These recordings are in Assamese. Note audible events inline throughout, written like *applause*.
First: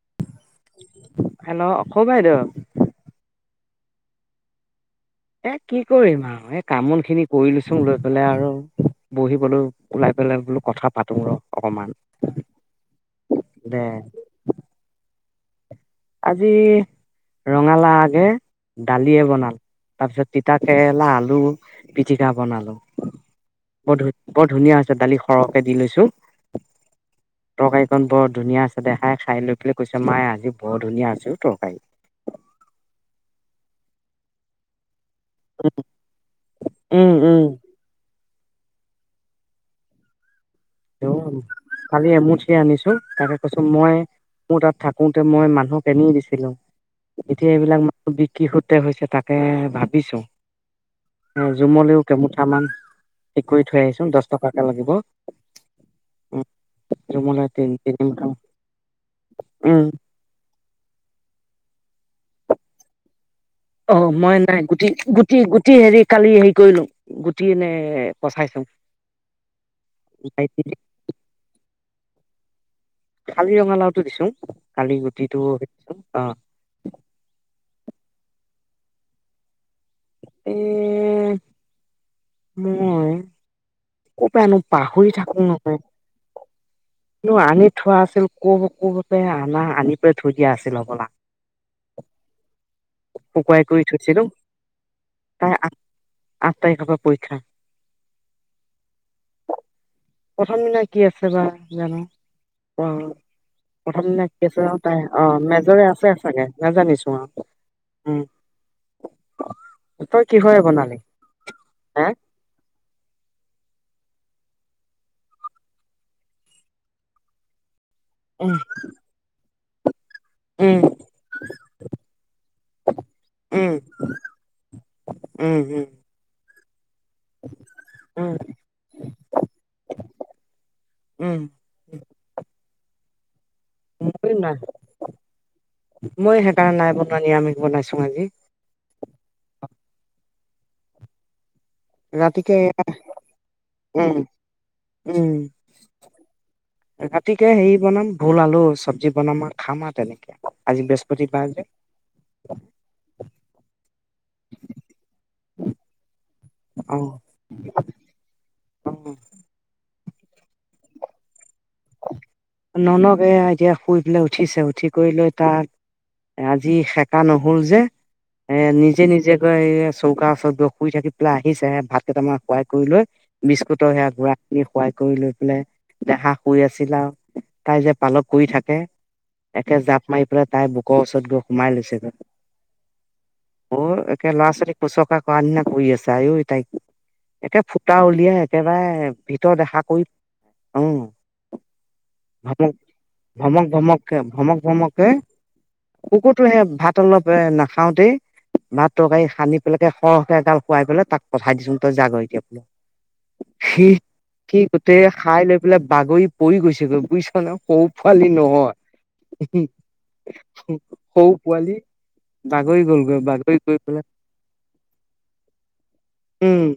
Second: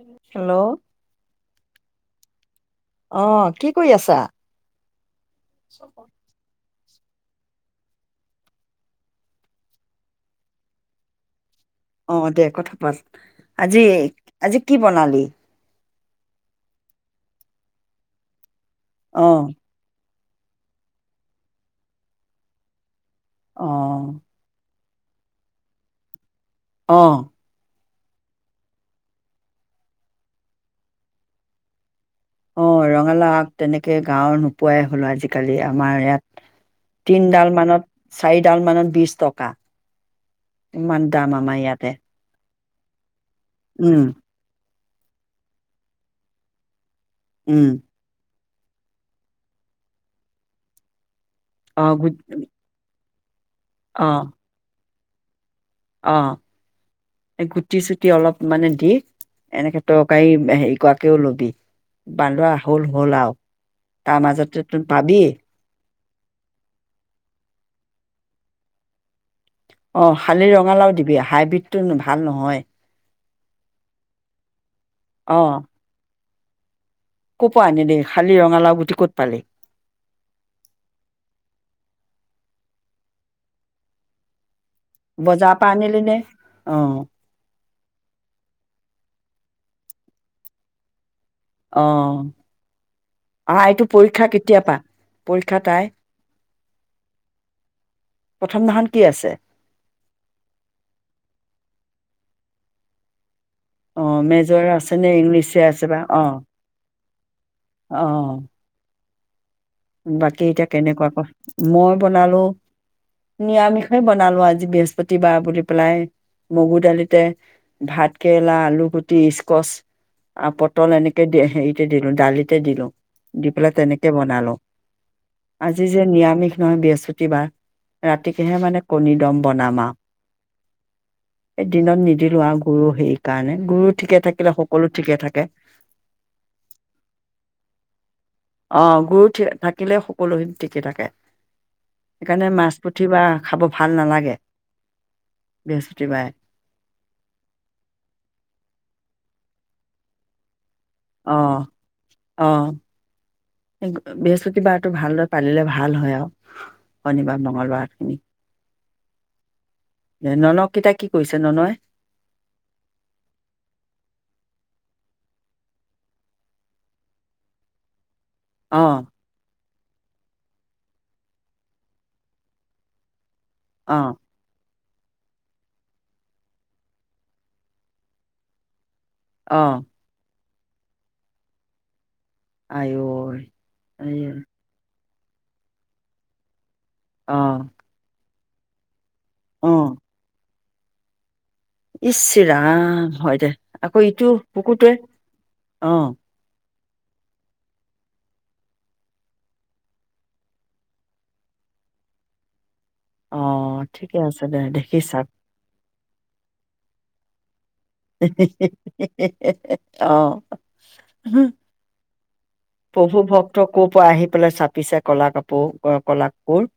উম। হেল্ল' হেল্ল' অ' বাইদেউ অ', কি কৰি আছা? এ কি কৰিম আৰু এ কামন খি সেইখিনি কৰি লৈছোং, লৈ পেলাই আৰু বহিবলৈ ওলাই পেলাই বোলো কথা পাটোঙ ৰ'। অকমান অ', দে কথা পাত, আজি, দে আজি কি বনালি? আজি ৰঙালাও আগে দালিয়ে অ বনাম। তাৰ পিছত তিতা কেৰেলা, আলু পিটিকা বনালো। অ বৰ ধু, বৰ ধুনীয়া হৈছে। তাত দালি সৰহকে দি লৈছো। অঃ। তৰকাৰীকন বৰ ধুনীয়া হৈছে।, দেহাই খাই লৈ পেলে কৈছে মায়ে আজি বৰ ধুনীয়া আছে ও তৰকাৰী। অ ৰঙালাও আগ তেনেকে গাঁওৰ নোপোৱাই হ'লো আজি কালি আমাৰ ইয়াত উম উম তিনডাল মানত চাৰিডাল মানত বিশ টকা। ইমান দাম আমাৰ ইয়াতে। কালি এমুঠি আনিছো তাকে মই উম মোৰ তাত থাক থাকোতে মই মানুহক এনেয়ে দিছিলো। এতিয়া উম এইবিলাক *unintelligible* কি সূত্ৰে হৈছে তাকেহে ভাবিছোঁ। অ জুমলিও গু কে মুুঠামান কৰি থৈ আহিছো অ দহ টকাকে লাগিব। উ অ' জুমলৈ তিনি গুটি চুটি তিনিমুঠা অলপ মানে দি এনেকে উম তৰকাৰী হেৰি কৰাকেও লবি। বান্দৰ আহিল হ'ল আৰু অ তাৰ মই মাজতে নাই তোন গুটি, পাবি গুটি, গুটি হেৰি কালি হেৰি কৰিলো গুটি এনে পচাই চো। অ' শালি ৰঙালাও দিবি হাইব্ৰীড তো ভাল নহ হয়। শালি ৰঙালাওটো দিছো। খালি গুটিটো অ', অ' *inaudible* *unintelligible* কৰ পৰা আনিলি শালী ৰঙালাও গুটি ক'ত পালি? এ মই ক'ৰপৰা আনো পাহৰি থাকো বজাৰৰ পৰা নহয়। আনিলি নে অ', কিন্তু আনি থোৱা আছিল। ক ক বাপে আনা আনি পেলাই থৈ দিয়া আছিল হবলা? অহ। শুকুৱাই অ', কৰি এইটো থৈছিলো পৰীক্ষা কেতিয়া পা? পৰীক্ষা তাই আঠ তাৰিখৰ পা পৰীক্ষা। প্ৰথম দিনাখন কি আছে প্ৰথম দিনা কি আছে বা, জানো? *unintelligible* প্ৰথম অ', দিনা কি মেজৰ আছে তাই নে অহ, ইংলিছে মেজৰে বা আছে অ', চাগে নাজানিছো আৰু, উম। তই বাকি কিহৰে এতিয়া বনালি কেনেকুৱা ক'? মই হা বনালোঁ। নিৰামিষেই বনালো আজি বৃহস্পতিবাৰ বুলি পেলাই মগু দালিতে ভাত কেৰেলা, উম আলু গুটি, স্কোচ আৰু উম পটল এনেকে হেৰিতে দিলো দালিতে দিলো, দি পেলাই উম তেনেকে বনালো। উম উম আজি যে নিৰামিষ মিষ নহয় বিয়েচ প্ৰতিবাৰ উম ৰাতিকেহে মানে কণী দম বনাম আৰু। উম এই দিনত নিদিলো আৰু গুৰু সেই কাৰণে গুৰু ঠিকে ময়ো থাকিলে নাই, সকলো ঠিকে থাকে মই সেইকাৰণে নাই বনোৱা নিৰামিষ বনাইছো আজি। অ গুৰু ঠি থাকিলে সকলো ঠিকে থাকে। সেইকাৰণে ৰাতিকে মাছ এয়া, পুঠি বা খাব ভাল উম নালাগে উম বৃহস্পতিবাৰে ৰাতিকে হেৰি বনাম ভোল আলু চব্জি বনাম আৰু খাম আৰ তেনেকে। আজি অ, বৃহস্পতিবাৰ যে অ বৃহস্পতিবাৰটো ভালদৰে পালিলে ভাল হয় আৰু। অ শনিবাৰ, মংগলবাৰ খিনি অ এ ননকিতাই কি কৰিছে, ননয়? ননক এয়া এতিয়া শুই পেলাই উঠিছে, উঠি কৰি লৈ তাক আজি সেকা নহল যে। এ অ নিজে নিজে কৈ চৌকা ওচৰত গৈ শুই থাকি পেলাই আহিছে, ভাত কেইটামানে শুৱাই কৰি লৈ বিস্কুটৰ অ সেয়া গুৰাখিনি খুৱাই কৰি লৈ পেলাই দেহা শুই আছিল আৰু তাই যে পালক কৰি থাকে, অ একে জাপ মাৰি মানে, তাইৰ বুকৰ ওচৰত গৈ সোমাই লৈছে গৈ। আঐ অ', একে ল'ৰা ছোৱালী কুচোকা *unintelligible* কৰি আছা আইয়ৈ তাইক। অ একে ফুটা উলিয়াই কেবাৰে ভিতৰত অ দেখা কৰি উম। ইচ ৰাম হয় দে ভমক আকৌ ভমককে ইটো ভমক কুকুৰটোৱে, ভমককে অ'। কুকুৰটো সেই ভাত অলপ এ নাখাওতেই ভাত তৰকাৰী সানি পেলাই কে সৰহকে এগাল খুৱাই পেলাই তাক পঠাই দিছো তই যাগৈ এতিয়া বোলো। অ', সি ঠিকে আছে দে সি দেখি গোটেই চাবি খাই লৈ পেলাই বাগৰি পৰি গৈছে গৈ বুজিছো ন? সৰু পোৱালি নহয়। অ', উহুম সৰু পোৱালি বাগৰি গ'লগৈ প্ৰভু ভক্ত বাগৰি গৈ ক'ৰ পৰা আহি পেলাই চাপিছে। কলা কাপোৰ কলা কাপোৰ, উম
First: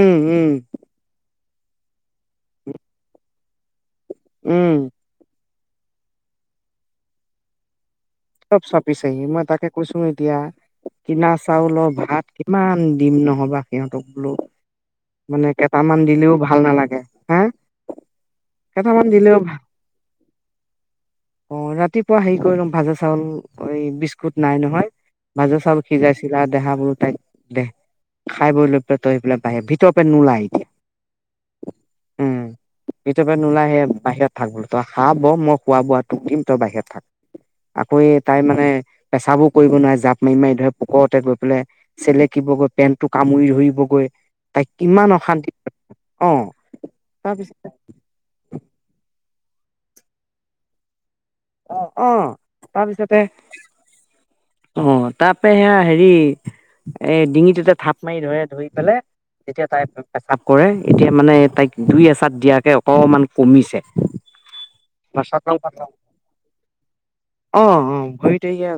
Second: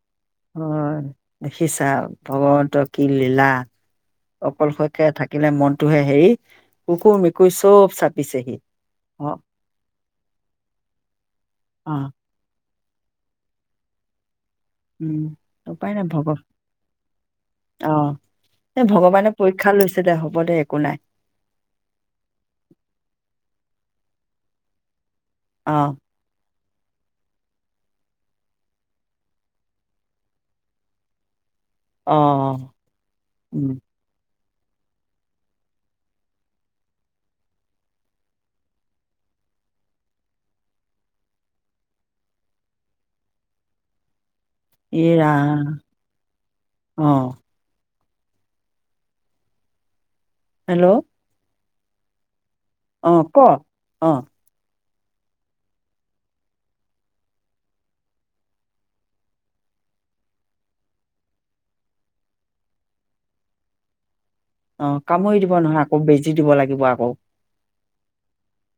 উম উম অ' দেখিছা। ভগৱন্তৰ কি লীলা? উম অকলশৰে থাকিলে মন যিটো হে হেৰি কুকুৰ, মেকুৰী চব চা চব চাপিছেহি, মই তাকে কৈছো এতিয়া কিনা চাউলৰ অ', ভাত কিমান দিম নহ'বা সিহঁতক বোলো? উম, মানে উপায় কেইটামান নাই দিলেও ভগৱ ভাল নালাগে, হা, অ', এই কেইটামান ভগৱানে দিলেও ভা, পৰীক্ষা লৈছে দে হ'ব দে একো নাই অ ৰাতিপুৱা হেৰি কৰি ল'ম ভাজা উ এই, বিস্কুট নাই নহয়। ভাজা চাউল অ', সিজাইছিলা দেহাবোৰ তাইক দে, খাই বৈ লৈ পেলাই তই *unintelligible* ভিতৰৰ পৰা নোলাই এতিয়া। উম। অ', ভিতৰৰ পৰা নোলাই উম, সেইয়া বাহিৰত থাক বুলো, তই খাব ব মই খোৱা বোৱা তোক দিম, তই বাহিৰত থাক। আকৌ এই তাই মানে, পেচাবো কৰিব নোৱাৰে, জাঁপ মাৰি মাৰি ধৰে, পোকৰতে গৈ পেলাই চেলেকিবগৈ, পেণ্টটো কামুৰি ধৰিবগৈ। তাইক ই কিমান অশান্তি, ৰাম অহ অ', তাৰ পিছতে হেল্ল'। অ'। অহ। অহ ক, ' অহ। অ', তাৰপা সেয়া হেৰি, এই ডিঙিটোতে থাপ মাৰি ধৰে, ধৰি পেলাই তেতিয়া তাই পেচাব কৰে, এতিয়া মানে তাইক দুই এচাত দিয়াকে অকমান কমিছে। অ' কামুৰি দিব নহয় অ আকৌ, বেজি দিব লাগিব আকৌ। অ ভৰিত এইয়া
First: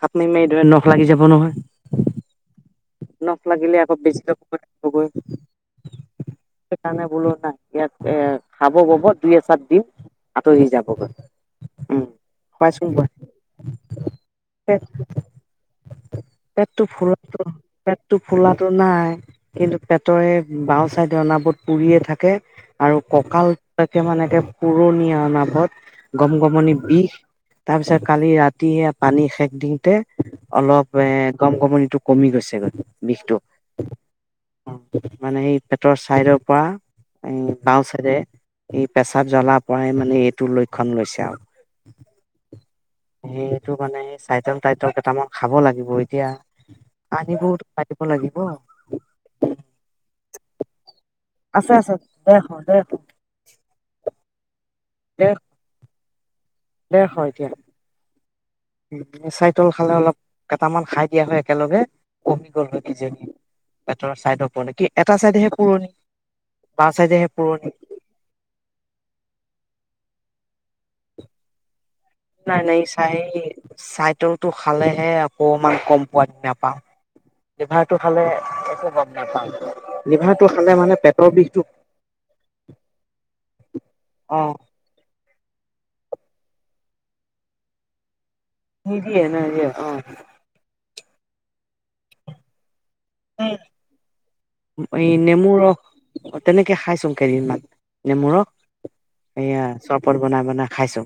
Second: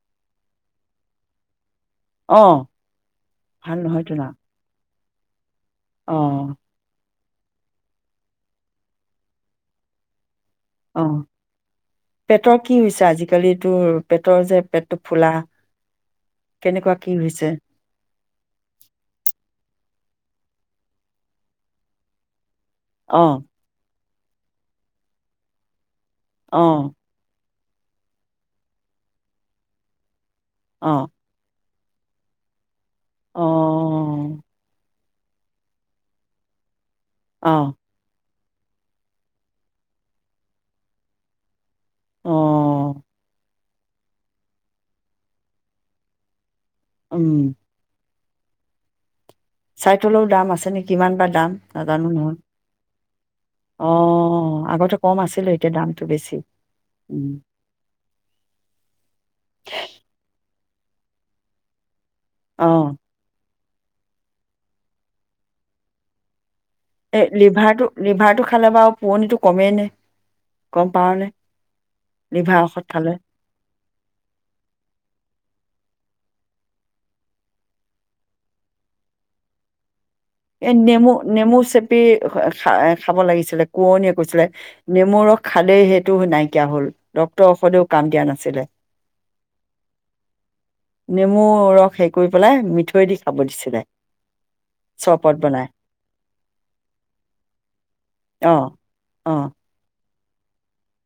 খাপ মাৰি মাৰি ধৰে, নখ লাগি যাব নহয়। অ নখ লাগিলে ভাল আকৌ নহয় তো বেজি না লব লগে খবৈ। অ সেই কানে বুলো ইয়াত এ, খাব বব, দুই-এচাত দিম। আঁতৰি যাবগৈ অ', উম পেটৰ কি খোৱাইচোন হৈছে খোৱাই আজিকালিটোৰ পেটৰ যে পেট পেটটো ফুলা, কেনেকুৱা কি হৈছে? টো ফুলাটো নাই, কিন পেটৰ এই বাও চাইদ অনাবত পুৰিয়ে থাকে। আৰু অ ককাল *unintelligible* পুৰণীয়া নাভত অ গম-গমনি বিষ। তাৰ পিছত কালি ৰাতি এইয়া পানী সেক দিওতে অলপ অ এ, গম-গমনি টো কমি গৈছে। সেইকাৰণে বিষটো। অ মানে সেই পেটৰ চাইডৰ পৰা। অ এই বাওঁ চাইডে এই পেছাব জ্বলা-পৰাই মানে এইটো লক্ষণ লৈছে আৰু অহ'। সেইটো মানে চাইটন-কাঁইটল কেইটামান খাব লাগিব এতিয়া। উম লাগিবই অ' লাগিব। চাইতোল'ৰ দাম আছে নেকি? কিমান বা দাম আছে আছে নাজানোঁ নহয়। ডেৰশ ডেৰশ অ' আগতে কম ডেৰ আছিলে, এতিয়া দামটো বেছি। উম। ডেৰশ এতিয়া। চাই তল খালে অলপ। কেটামান খাই দিয়া হয় একেলগে। কমি গ'ল অ হয় কিজানি। পেটৰ ছাইডৰ পুৰণি, কি এটা ছাইডেহে পুৰণি? বাওঁ এই চাইডেহে পুৰণি লিভাৰটো লিভাৰটো খালে বাৰু পোৰণিটো কমেই নে? গম পাৱনে লিভাৰ নাই নাই ঔষধ খালে চাই চাই তলটো খালেহে অকমান গম পোৱা? নাপাও, লিভাৰটো খালে একো গম নাপাও। এ নেমু নেমু চেপি খা খাব লাগিছিলে, *unintelligible* অ কৈছিলে। নেমুৰ ৰস খালে সেইটো নাইকীয় হ'ল। ডক্তৰ ঔষধেও কাম দিয়া না *unintelligible* নেমু ৰস হেৰি কৰি পেলাই মিঠা দৈ দি খাব দিছিলে। এই চৰবত নেমু বনাই ৰস তেনেকে খাইচুং কেইদিনমান। নেমু অ অ ৰস এইয়া চ কাপত বনাই বনাই খাইছোঁ।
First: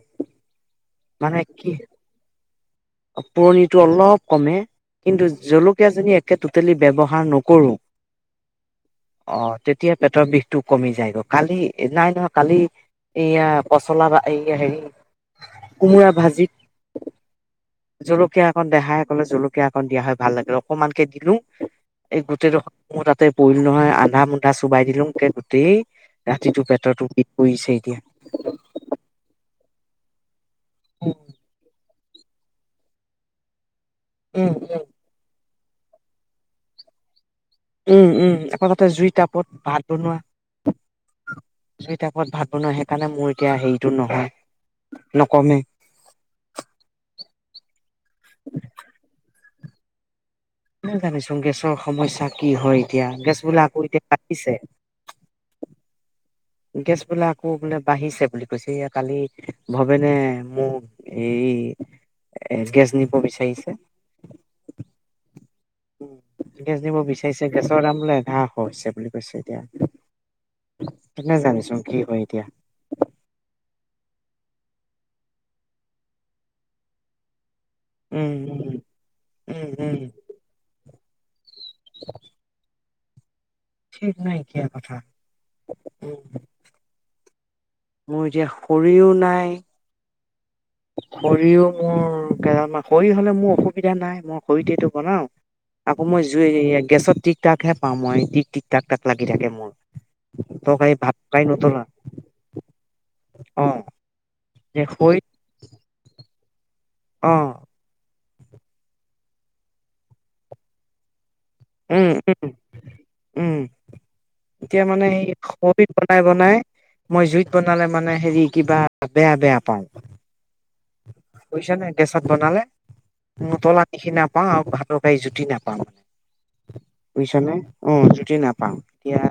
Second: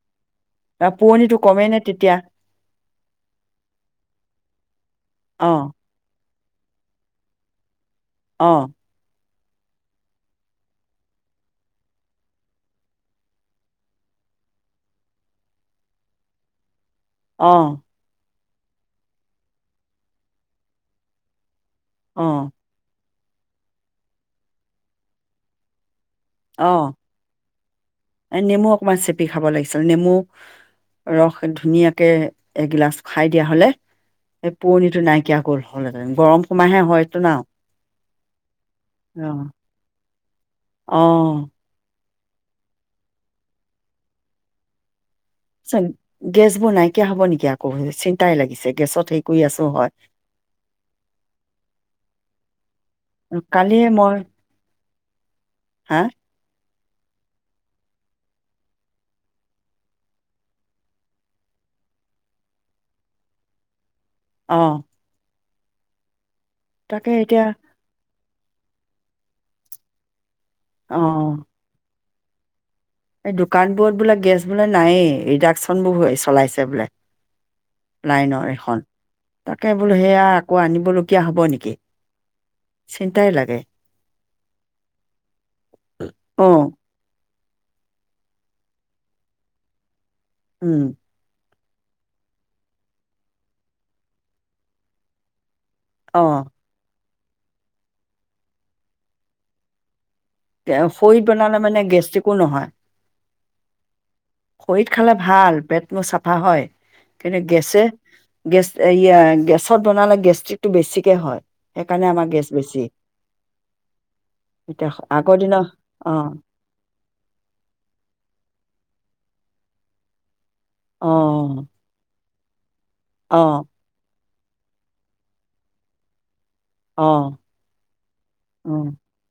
আৰু পুৰণিটো মানে কমেই কি? নে তেতিয়া পোৰণিটো অলপ কমে কিন্তু অ জলকীয়াজনী টোটেলি ব্যৱহাৰ নকৰোঁ। অহ। অহ। তেতিয়া পেটৰ বিষটো কমি যায় গৈ। কালি, নাই নহয় কালি, এয়া পচলা বা এই হেৰি কোমোৰা অ ভাজিত জলকীয়া। দেহাই ক'লে জলকীয়া অকন দিয়া হয় ভাল লাগে, অকনমানকে দিলোঁ। এই অ গোটেইটো মোৰ তাতে পৰিল নহয়, আন্ধাৰ মুন্ধাৰ চোবাই দিলোঙকে গোটেই ৰাতিটো পেটৰটো বিষ পৰিছেই। এ নেমু অকমান চেপি খাব লাগিছিল, নেমু। উম, ৰস ধুনীয়া। তাকে এগিলাচ খাই দিয়া হ'লে এই উম। পুৰনিটো নাইকিয়া গ'ল। হল হেতেন গৰম সোমাহে হয় এইটো ন? উম উম আকৌ তাতে জুই টাপত ভাত বনোৱা। অ'। জুই তাপত ভাত বনোৱা সেইকাৰণে মোৰ এতিয়া হেৰিটো নহয়। নকমে। চোন গেছবোৰ নাইকিয়া হব নেকি আকৌ চিন্তাইয়ে লাগিছে গেছত হেৰি কৰি আছে *unintelligible* হয়। মইয়ো জানিছোঙ গেছৰ সমস্যা কি হয় এতিয়া গেছবোলে কালিয়ে আকৌ এতিয়া মই কাতিছে। হা? গেছ বিলাক আকৌ বোলে বাঢ়িছে বুলি কৈছে এইয়া কালি ভৱেনে মোক এই এ গেছ নিব বিচাৰিছে। অ'। উম। গেছ নিব তাকে এতিয়া বিচাৰিছে গেছৰ দাম বোলে *unintelligible* হৈছে বুলি কৈছে অ এতিয়া। *inaudible* জানিছো কি হয় এতিয়া এই দোকানবোৰত বোলে গেছ বোলে নায়েই ইডাকচন চলাইছে বোলে। উম লাইনৰ উম এখন উম তাকে বোলো উম সেয়া আকৌ আনিবলৈ অআ *unintelligible* একে *inaudible* চিন্তাই লাগে ঠিক নাই এতিয়াৰ অ কথা মোৰ এতিয়া খৰিও নাই উম খৰিও মোৰ *unintelligible* খৰি হ'লে মোৰ অসুবিধা নাই মই খৰিতে এইটো বনাও আকৌ অ মই জুই গেছত টিক টাকহে পাওঁ মই টিক টিক টাক তাক লাগি থাকে মোৰ তেও তৰকাৰী ভাত খৰিদ বনালে মানে গেষ্ট্ৰিকো নহয়। অহ'। খৰিত খালে ভাল, পেট তোৰ চাফ আহ হয়। অ কেনে গেছে গেছ এইয়া, গেছত বনালে গেষ্ট্ৰিকটো বেছিকে হয়। উম সেইকাৰণে উম আমাৰ গেছ বেছি। উম এতিয়া মানে হে আগৰ দিনৰ খৰিত বনাই অ', বনাই, মই জুইত বনালে মানে হেৰি কিবা বেয়া বেয়া পাওঁ। অ'। ভাত বনালে? অ', নুতলা নিখিনা পাওঁ, ভাততো খাই জুতি নাপাওঁ মানে। অ', বুইছনে উম, জুতি নাপাওঁ, উম, কিয়া?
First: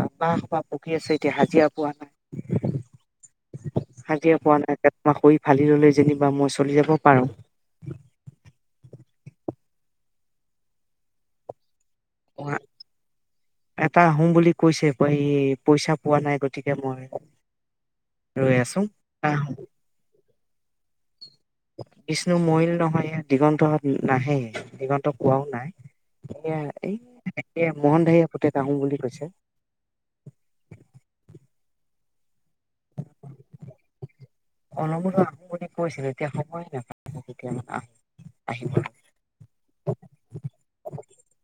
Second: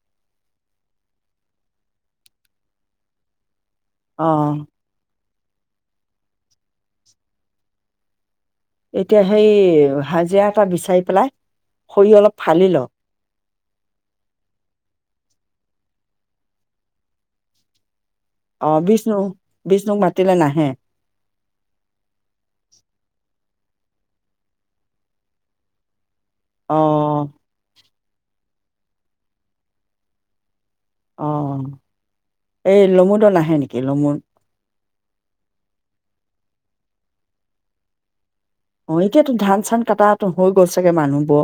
আগ বাঁহ পা পকী আছে এতিয়া হাজিৰা পোৱা নাই। হাজিৰা পোৱা অ', নাই *unintelligible* হালি ললেই যেনিবা মই চলি যাব পাৰোঁ। এতিয়া হেই, হাজিৰা এটা বিচাৰি পেলাই খৰি অলপ ফালি ল'। এটা আহোং বুলি কৈছে, কৈ পইচা পোৱা নাই, গতিকে মই ৰৈ আছো অ' বিষ্ণু, আহ বিষ্ণুক মাতিলে নাহে। বিষ্ণু মৰিল নহয়, এয়া দিগন্ত হত নাহেই, দিগন্তক কোৱাও নাই। এয়া, এই অ', *unintelligible* মোহন ভাইয়া পুতেক আহো বুলি কৈছে। অ' এই লমুদৰ নেকি? লমুদ অলবল আহো বুলি কৈছিল, এতিয়া সময় নাপায় *unintelligible* অহ, এতিয়াতো ধান-চান কাটা তো হৈ গ'ল চাগে মানুহবো।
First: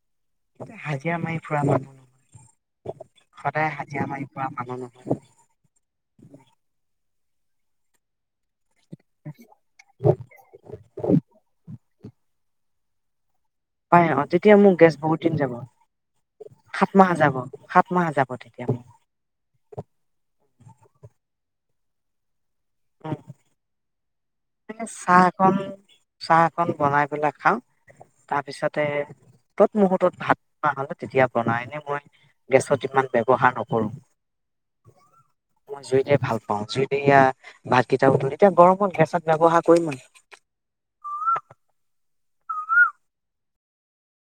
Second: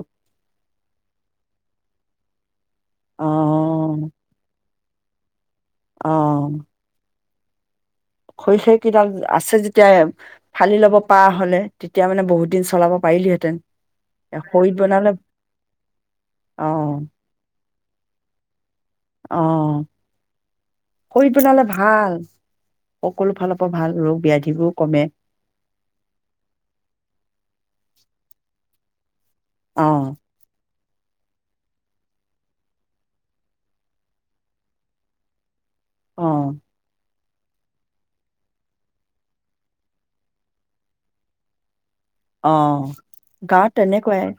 হাজিৰা মাৰি ফুৰা মানুহ নহয়, সদায় হাজিৰা অ', মাৰি ফুৰা মানুহ ন। *unintelligible* অহ। খৰি চৰি কেইদাল আছে যেতিয়া, এ ফালি ল'ব পৰা হ'লে, তেতিয়া মানে বহুত দিন ছ চলাব পাইলি হেত পাই অ, তেতিয়া মো গেছ বহুত দিন যাব, সাত মাহ যাব, সাত মাহ যাবতে অহ, কৰি পেলালে? ভাল। সকলো ফালৰ পৰা ভাল। ৰৌ পিয়াজ চাহকন চাহকন বনাই পেলাই খাওঁ। তাৰ পিছতে তৎ অ মুহূৰ্তত ভাত *unintelligible* তেতিয়া বনাই এনে মই গেছত ইমান ব্যৱহাৰ নকৰো *inaudible* মই জুইতেই অ ভাল পাওঁ, জুইত এয়া। ভাতকেইটা *unintelligible* এতিয়া গৰমত গেছত ব্যৱহাৰ কৰিম মই। অহ, গাঁৱত তেনেকুৱাই।